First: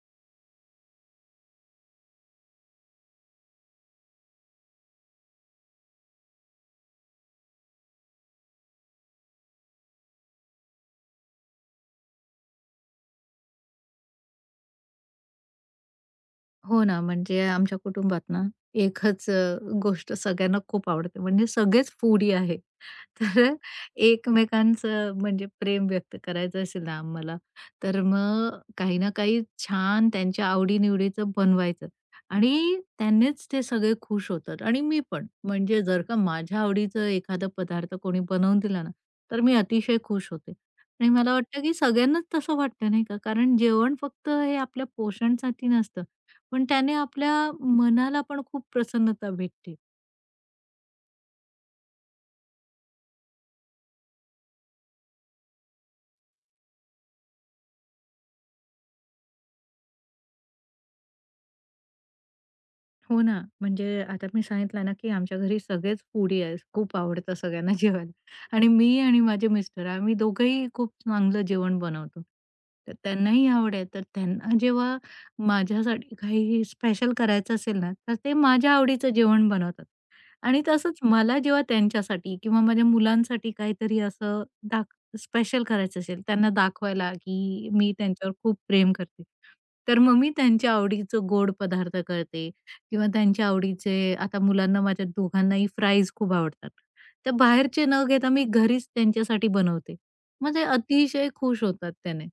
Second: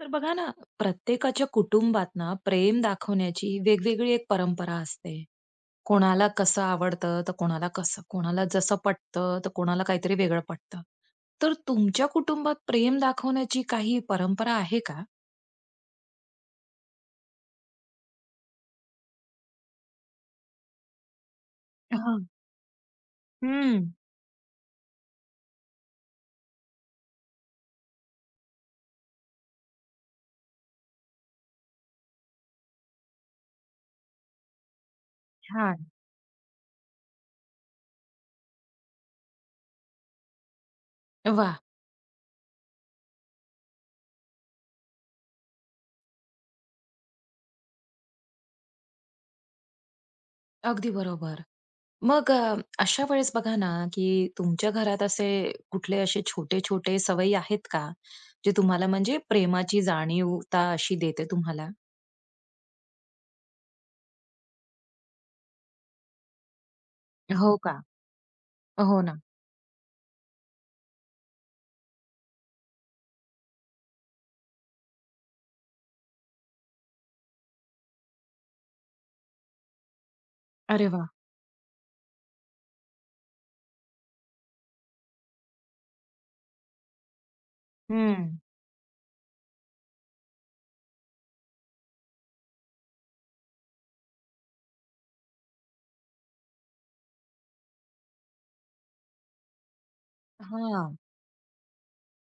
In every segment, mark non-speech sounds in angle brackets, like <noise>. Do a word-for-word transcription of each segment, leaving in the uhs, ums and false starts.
तर बघा ना, प्रत्येकाच्या कुटुंबात ना, प्रेम दाखवण्याची वेगवेगळी एक परंपरा असते. कोणाला कसं आवडतं, तर कोणाला कसं. कोणाला जसं पटतं, तर कोणाला काहीतरी वेगळं पटतं. तर तुमच्या कुटुंबात प्रेम दाखवण्याची काही परंपरा आहे का? हो ना, म्हणजे आमच्या कुटुंबात ना, एकच अ, गोष्ट सगळ्यांना खूप आवडते. म्हणजे सगळेच हां. फूडी आहे. <laughs> तर हं. एकमेकांचं म्हणजे प्रेम व्यक्त करायचं असेल ना आम्हाला, तर मग काही ना काही छान त्यांच्या आवडी-निवडीचं बनवायचं आणि त्यांनीच ते सगळे खुश होतात आणि मी पण. म्हणजे छान. जर का माझ्या आवडीचं एखादा पदार्थ कोणी बनवून दिला ना, तर मी अतिशय खुश होते आणि मला वाह! वाटतं की सगळ्यांनाच तसं वाटतं नाही का? कारण जेवण फक्त हे आपल्या पोषणासाठी नसतं. पण त्याने आपल्या मनाला पण खूप प्रसन्नता भेटते. अगदी बरोबर. मग अ, अशा वेळेस बघा ना, की तुमच्या घरात असे कुठले असे छोटे-छोटे सवयी आहेत का? जे तुम्हाला म्हणजे प्रेमाची जाणीवता अशी देते तुम्हाला? हो ना, म्हणजे आता मी सांगितलं ना, की आमच्या घरी सगळेच फूडी आहे. खूप आवडतं हो सगळ्यांना का? <laughs> जेवायला आणि मी हो ना. आणि माझे मिस्टर आम्ही दोघंही खूप चांगलं जेवण बनवतो. तर त्यांनाही आवड आहे. तर त्यांना जेव्हा माझ्यासाठी काही स्पेशल करायचं असेल ना, तर ते माझ्या आवडीचं जेवण बनवतात आणि अरे तसंच वाह! मला जेव्हा त्यांच्यासाठी किंवा माझ्या मुलांसाठी काहीतरी असं दाख स्पेशल करायचं असेल, त्यांना दाखवायला, की मी त्यांच्यावर हं. खूप प्रेम करते. तर मग मी त्यांच्या आवडीचं गोड पदार्थ करते किंवा त्यांच्या आवडीचे आता मुलांना माझ्या दोघांनाही फ्राईज खूप आवडतात. तर बाहेरचे न घेता मी घरीच त्यांच्यासाठी बनवते. म्हणजे हां. अतिशय खुश होतात त्याने.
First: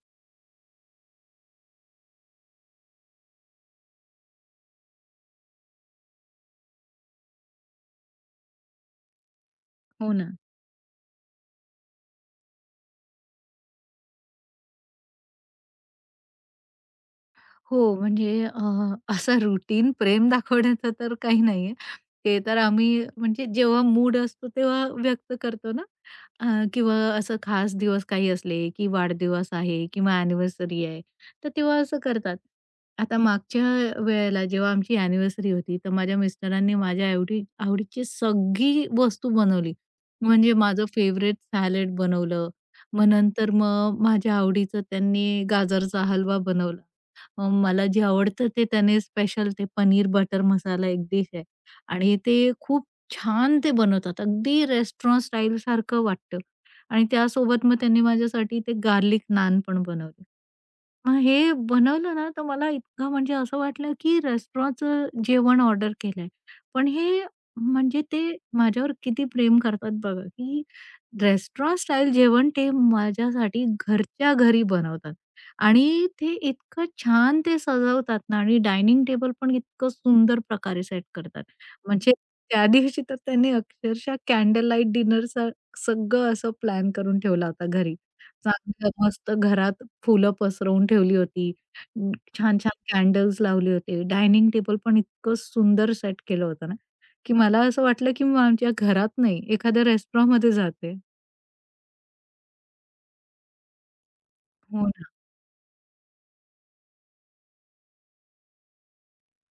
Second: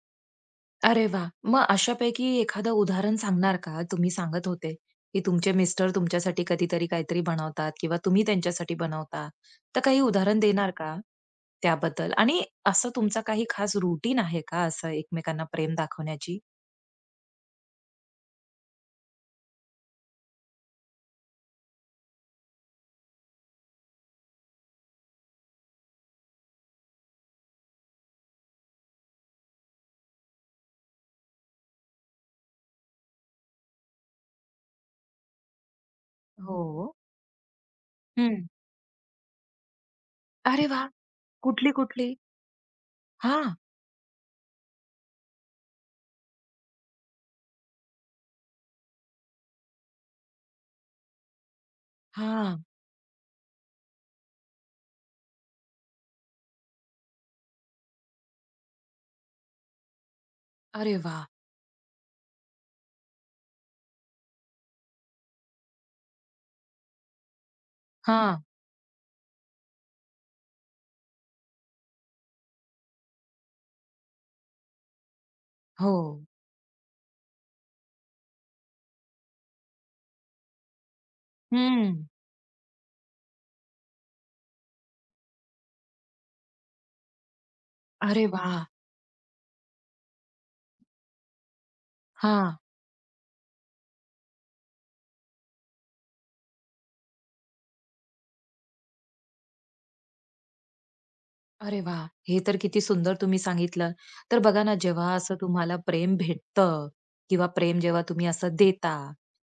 अरे वाह! मग अशापैकी एखादं उदाहरण सांगणार का? तुम्ही सांगत होते, की तुमचे मिस्टर तुमच्यासाठी कधीतरी काहीतरी बनवतात किंवा तुम्ही त्यांच्यासाठी बनवता. तर काही हो ना. उदाहरण देणार का त्याबद्दल? आणि असं तुमचा काही खास रूटीन आहे का असं एकमेकांना प्रेम दाखवण्याची? हो, म्हणजे अ, असा रुटीन प्रेम दाखवण्याचं तर काही नाहीये. ते तर आम्ही म्हणजे जेव्हा मूड असतो तेव्हा व्यक्त करतो ना, अ, किंवा असं खास दिवस काही असले, की वाढदिवस आहे किंवा अॅनिव्हर्सरी आहे, तर तेव्हा असं करतात. आता मागच्या वेळेला जेव्हा आमची अॅनिव्हर्सरी होती, तर माझ्या हो. मिस्टरांनी माझ्या आवडी आवडीची हं. सगळी वस्तू बनवली. म्हणजे अरे माझं वाह! फेव्हरेट सॅलड कुठली-कुठली? बनवलं. मग नंतर हां, मग माझ्या आवडीचं त्यांनी गाजरचा हलवा बनवला. अ, मला जे आवडतं ते त्याने स्पेशल ते पनीर बटर मसाला एक डिश आहे आणि ते हां. खूप छान ते बनवतात. अगदी रेस्टॉरंट स्टाईलसारखं वाटतं आणि त्यासोबत मग त्यांनी माझ्यासाठी ते गार्लिक नान पण बनवले. अरे मग वाह! हे बनवलं ना, तर मला इतकं म्हणजे असं वाटलं, की रेस्टॉरंटचं जेवण ऑर्डर केलंय. पण हे म्हणजे ते हां. माझ्यावर किती प्रेम करतात बघा, की रेस्टॉरंट स्टाईल जेवण ते माझ्यासाठी घरच्या घरी बनवतात. हो. आणि ते इतकं छान ते सजवतात ना आणि डायनिंग टेबल पण इतकं सुंदर प्रकारे सेट करतात. हं. म्हणजे त्या दिवशी तर त्यांनी अक्षरशः कॅन्डल लाईट डिनरचा सगळं असं प्लॅन करून ठेवला होता घरी. अरे वाह! चांगलं मस्त घरात फुलं पसरवून ठेवली होती. अं, हां. छान-छान कॅन्डल्स लावले होते. डायनिंग टेबल पण इतकं सुंदर सेट केलं होतं ना, की मला असं वाटलं की मी आमच्या घरात नाही, एखाद्या रेस्टॉरंटमध्ये जाते. अरे वा, हे तर किती सुंदर तुम्ही सांगितलं. तर बघा ना, हो ना. जेव्हा असं तुम्हाला प्रेम भेटतं किंवा प्रेम जेव्हा तुम्ही असं देता,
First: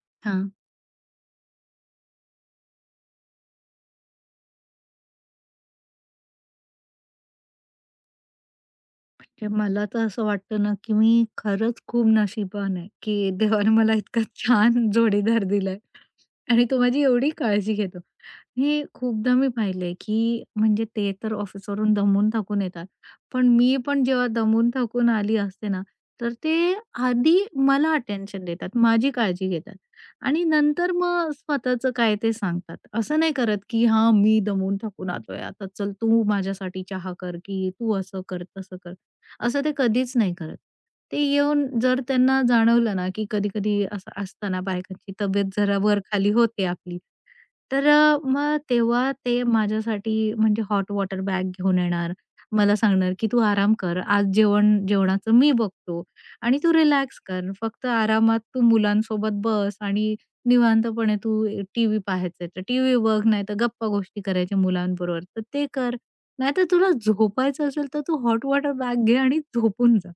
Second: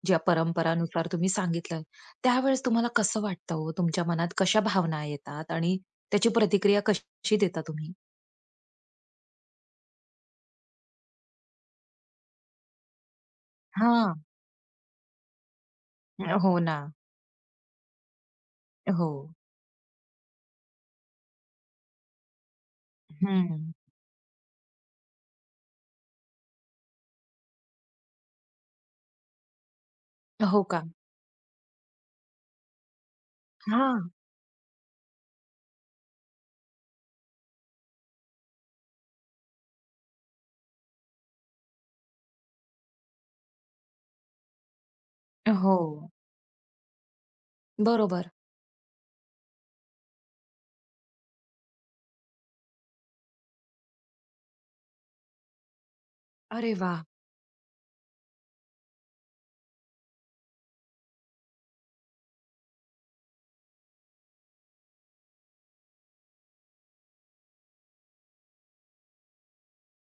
ज्या हां. परंपरानुसार तुम्ही सांगितलं, त्यावेळेस तुम्हाला कसं वाटतं हो? तुमच्या मनात कशा भावना येतात आणि त्याची प्रतिक्रिया कशी देता तुम्ही? म्हणजे मला तर असं वाटतं ना, की मी खरंच खूप नशीबवान आहे, की देवाने मला हां. इतका <laughs> छान जोडीदार दिलाय हो आणि ना. तो माझी एवढी काळजी घेतो. हे हो. खूपदा मी पाहिलंय, की म्हणजे ते तर ऑफिसवरून दमून थकून येतात. पण हं. मी पण जेव्हा दमून थकून आली असते ना, तर ते आधी मला अटेन्शन देतात, माझी काळजी घेतात आणि हो का? नंतर मग स्वतःचं काय ते सांगतात. असं नाही करत, की हां. "हां, मी दमून थाकून आलोय, आता चल तू माझ्यासाठी चहा कर, की तू असं कर, तसं कर." असं ते कधीच नाही करत. ते येऊन जर त्यांना जाणवलं ना, की कधी-कधी असं असतं ना, बायकांची तब्येत हो. जरा वर-खाली होते आपली. तर अ, बरोबर. मग तेव्हा ते माझ्यासाठी म्हणजे हॉट वॉटर बॅग घेऊन येणार. मला सांगणार, की "तू आराम कर. आज जेवण जेवणाचं मी बघतो आणि अरे तू वाह! रिलॅक्स कर. फक्त आरामात तू मुलांसोबत बस आणि निवांतपणे तू टीव्ही पाहायचंय तर टीव्ही बघ, नाहीतर गप्पा गोष्टी करायच्या मुलांबरोबर तर ते कर." नाहीतर तुला झोपायचं असेल, तर तू हॉट वॉटर बॅग घे आणि झोपून जा.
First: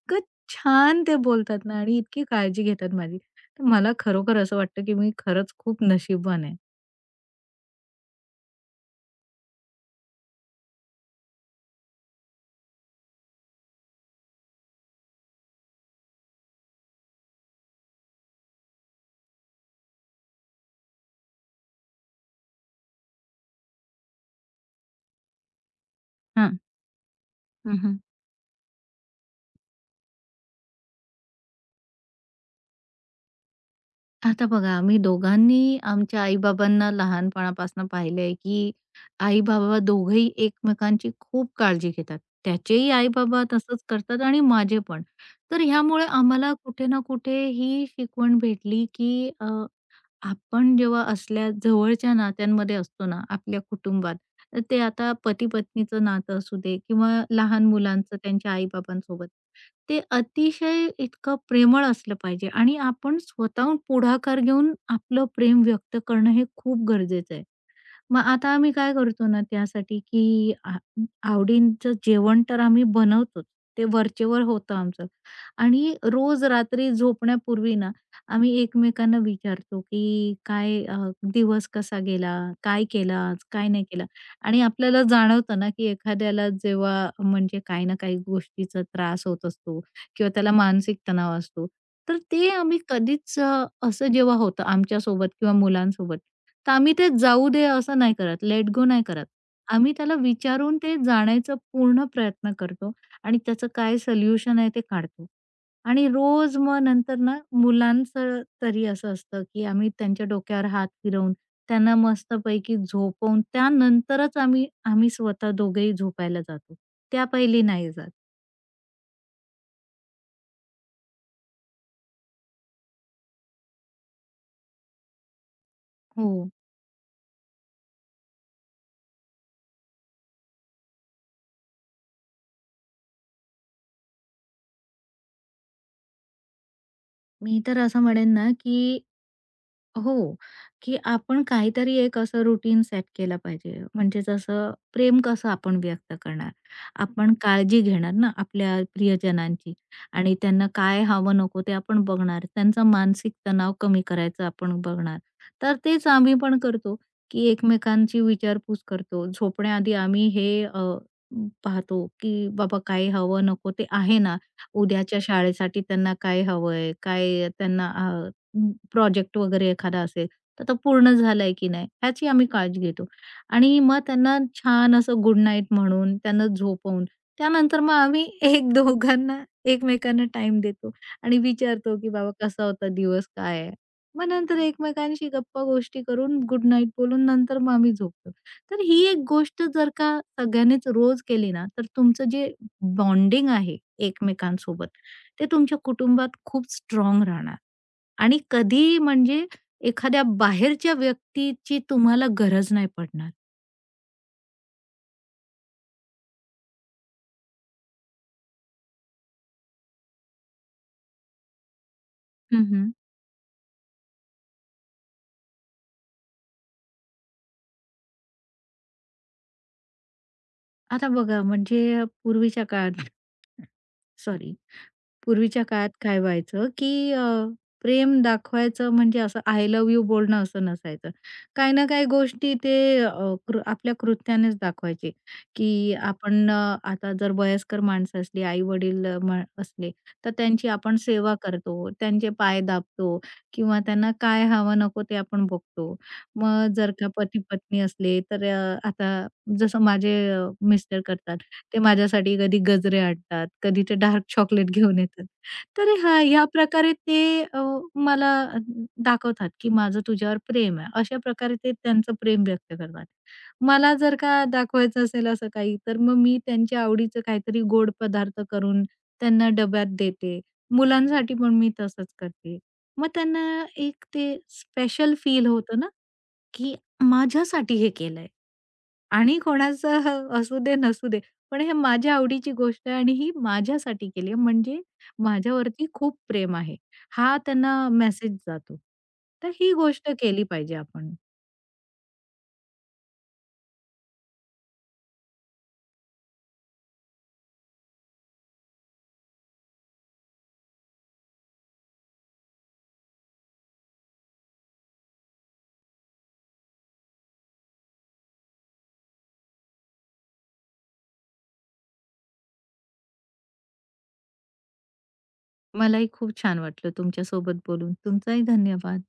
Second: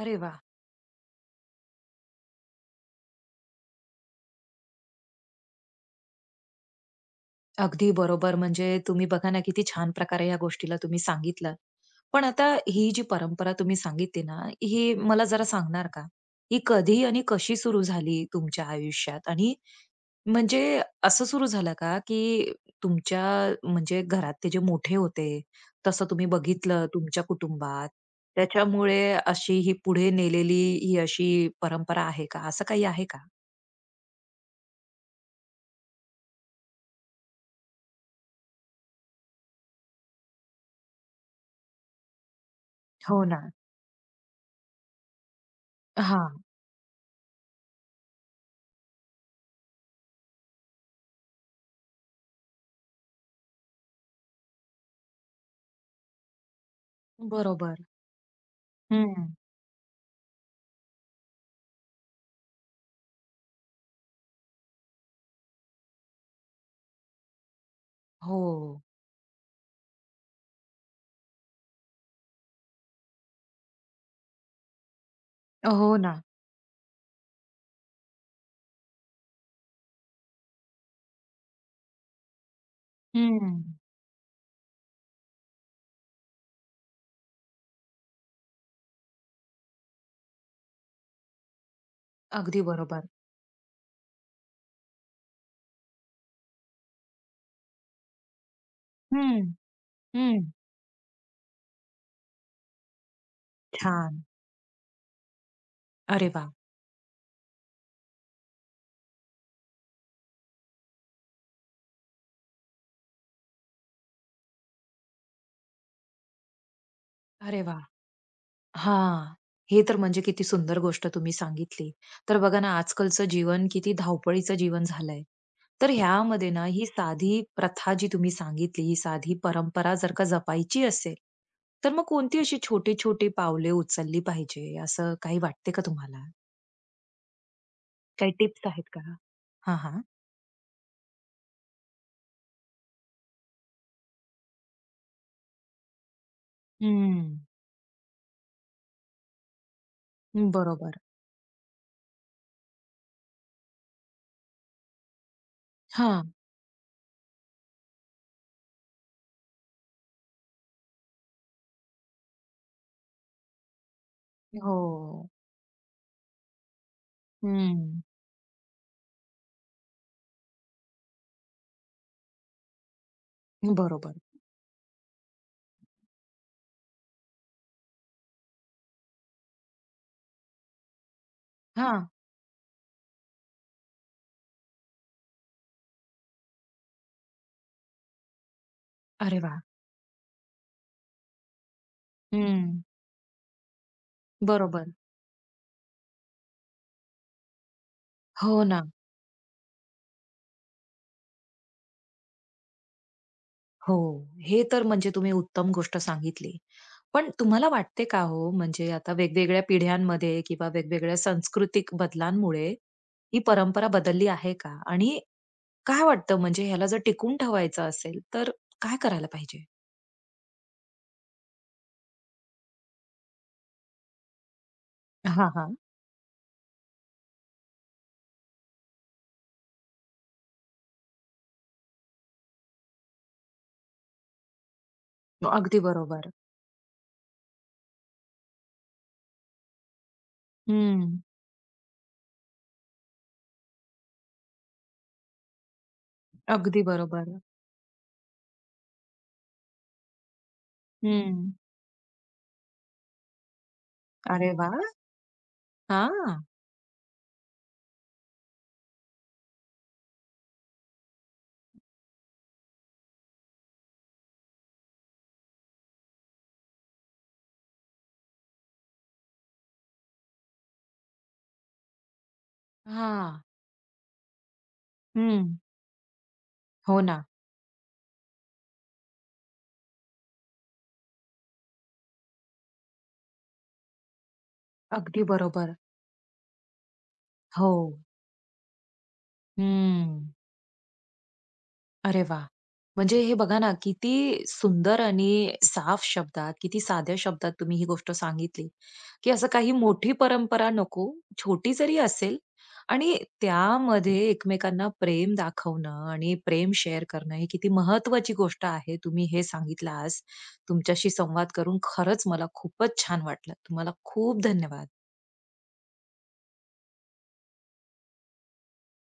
अरे वाह! छान ते बोलतात ना आणि इतकी काळजी घेतात माझी. तर मला खरोखर असं वाटतं, की मी खरंच खूप नशीबवान आहे. अगदी बरोबर. म्हणजे तुम्ही बघा ना, किती छान प्रकारे या गोष्टीला तुम्ही सांगितलं. पण आता ही जी परंपरा तुम्ही सांगितली ना, ही मला जरा सांगणार का? ही कधी आणि कशी सुरू झाली तुमच्या आयुष्यात? आणि म्हणजे असं सुरू झालं का, की तुमच्या म्हणजे घरात ते जे मोठे होते, तसं तुम्ही हां. बघितलं तुमच्या हं, कुटुंबात, हं. त्याच्यामुळे अशी ही पुढे नेलेली ही अशी परंपरा आहे का? असं काही आहे का? आता बघा, आम्ही दोघांनी आमच्या आई-बाबांना लहानपणापासून पाहिलंय, की आई-बाबा दोघंही एकमेकांची खूप काळजी घेतात. त्याचेही हो ना. आई-बाबा तसंच करतात आणि माझे पण. तर ह्यामुळे हां. आम्हाला कुठे ना कुठे ही शिकवण भेटली, की अ आपण जेव्हा असल्या जवळच्या नात्यांमध्ये असतो ना, आपल्या कुटुंबात, तर ते आता पती-पत्नीचं नातं असू दे किंवा लहान बरोबर. मुलांचं त्यांच्या आई-बाबांसोबत, हं. ते अतिशय इतकं प्रेमळ असलं पाहिजे आणि आपण स्वतःहून पुढाकार घेऊन आपलं प्रेम व्यक्त करणं हे खूप गरजेचं आहे. मग आता आम्ही हो. काय करतो ना त्यासाठी, की आ आवडीचं जेवण तर आम्ही बनवतोच. ते वरचेवर होतं आमचं हो आणि ना. रोज रात्री झोपण्यापूर्वी ना, आम्ही एकमेकांना विचारतो, की काय अ, दिवस कसा गेला? काय केला आज? हं. काय नाही केला आणि आपल्याला जाणवतं ना, की एखाद्याला जेव्हा म्हणजे काही ना काही गोष्टीचा त्रास होत असतो किंवा त्याला मानसिक तणाव असतो. तर ते अगदी आम्ही बरोबर. कधीच अ, असं जेव्हा होतं आमच्यासोबत किंवा मुलांसोबत, तर आम्ही ते जाऊ दे असं नाही करत, लेट गो नाही करत. हं, आम्ही त्याला हं. विचारून ते जाण्याचा पूर्ण प्रयत्न करतो आणि त्याचं काय छान. सोल्युशन आहे ते काढतो. आणि अरे वा. रोज मग नंतर ना मुलांचं तरी असं असतं, की आम्ही त्यांच्या डोक्यावर हात फिरवून, त्यांना मस्तपैकी झोपवून त्यानंतरच आम्ही आम्ही स्वतः दोघेही झोपायला जातो. त्या अरे पहिली वाह! नाही जात. हां. हे तर म्हणजे किती सुंदर गोष्ट तुम्ही सांगितली. तर बघा ना, आजकालचं जीवन किती धावपळीचं जीवन झालंय. तर हो. ह्यामध्ये ना, ही साधी प्रथा जी तुम्ही सांगितली, ही साधी परंपरा जर का जपायची असेल, तर मग कोणती अशी छोटी-छोटी पावले उचलली पाहिजे, असं काही वाटते का तुम्हाला? मी तर असं काही म्हणेन ना, टिप्स की आहेत का? हां, हां. हो, की आपण काहीतरी एक असं रूटीन सेट केलं पाहिजे. म्हणजे जसं प्रेम कसं आपण व्यक्त करणार? आपण हं. काळजी घेणार ना आपल्या प्रियजनांची आणि त्यांना बरोबर. काय हवं नको ते आपण बघणार. त्यांचा मानसिक तणाव कमी करायचा आपण बघणार. तर तेच हां. आम्ही पण करतो, की एकमेकांची विचारपूस करतो. झोपण्याआधी आम्ही हे अ, पाहतो, की बाबा काय हवं नको ते आहे ना? हो. उद्याच्या शाळेसाठी त्यांना काय हवंय? काय त्यांना हं. प्रोजेक्ट वगैरे एखादा असेल, तर तो पूर्ण झालाय की नाही ह्याची आम्ही काळजी घेतो. आणि मग बरोबर. त्यांना छान असं गुड नाईट म्हणून त्यांना झोपवून त्यानंतर मग आम्ही <laughs> एक दोघांना एकमेकांना टाइम देतो आणि विचारतो हां. की बाबा कसा होता दिवस, काय आहे? मग नंतर एकमेकांशी गप्पा-गोष्टी करून गुड नाईट बोलून नंतर मग आम्ही झोपतो. तर ही एक अरे वा, गोष्ट जर का सगळ्यांनीच रोज केली ना, तर तुमचं जे हं. बॉन्डिंग आहे बरोबर. एकमेकांसोबत, ते तुमच्या कुटुंबात खूप स्ट्राँग राहणार. आणि हो ना. कधी म्हणजे एखाद्या बाहेरच्या व्यक्तीची तुम्हाला गरज नाही पडणार. हो. हे तर म्हणजे तुम्ही उत्तम गोष्ट सांगितली. पण तुम्हाला वाटते का हो, म्हणजे आता वेगवेगळ्या पिढ्यांमध्ये किंवा वेगवेगळ्या सांस्कृतिक हं, बदलांमुळे हं. ही परंपरा बदलली आहे का? आणि काय वाटतं म्हणजे ह्याला जर टिकून ठेवायचं असेल, तर काय करायला पाहिजे? आता बघा म्हणजे पूर्वीच्या काळात <laughs> सॉरी हां, पूर्वीच्या हां. काळात काय व्हायचं, की अ, प्रेम दाखवायचं म्हणजे असं आय लव्ह यू बोलणं असं नसायचं. काही ना काही गोष्टी ते अ, कृ आपल्या कृत्यानेच दाखवायचे, अगदी की बरोबर. आपण अ, आता जर वयस्कर माणसं असली, आई-वडील अ, असले, तर त्यांची आपण हं. सेवा करतो, त्यांचे पाय दाबतो किंवा त्यांना काय हवं नको ते आपण बघतो. मग अगदी जर का बरोबर. पती-पत्नी असले, तर अ, आता जसं माझे अ, मिस्टर करतात, हं. ते माझ्यासाठी कधी गजरे आणतात, कधी ते डार्क अरे चॉकलेट वाह! घेऊन येतात. तर हां, हां. ह्या प्रकारे ते अ, मला अ, दाखवतात, की माझं तुझ्यावर प्रेम आहे. अशा प्रकारे ते त्यांचं प्रेम व्यक्त करतात. मला जर का दाखवायचं असेल असं काही, तर मग मी त्यांच्या आवडीचं काहीतरी गोड पदार्थ करून त्यांना डब्यात देते. मुलांसाठी पण मी तसंच करते. मग हां. त्यांना एक ते स्पेशल हं. फील होतं ना, की हो ना. माझ्यासाठी हे केलंय आणि कोणाचं <laughs> ह- असू दे नसू दे, पण हे माझ्या आवडीची गोष्ट आहे आणि ही माझ्यासाठी केली आहे म्हणजे अगदी बरोबर. माझ्यावरती खूप प्रेम आहे. हा हो. त्यांना मेसेज जातो. तर ही गोष्ट हम्म. केली पाहिजे आपण. अरे वाह! म्हणजे हे बघा ना, किती सुंदर आणि साफ शब्दात, किती साध्या शब्दात तुम्ही ही गोष्ट सांगितली, की असं काही मोठी परंपरा नको, छोटी जरी असेल आणि त्यामध्ये एकमेकांना प्रेम दाखवणं आणि प्रेम शेअर करणं ही किती महत्त्वाची गोष्ट आहे. तुम्ही हे सांगितलं आज. तुमच्याशी संवाद करून खरंच मला खूपच छान वाटलं. तुम्हाला खूप धन्यवाद. मलाही खूप छान वाटलं तुमच्यासोबत बोलून. तुमचाही धन्यवाद.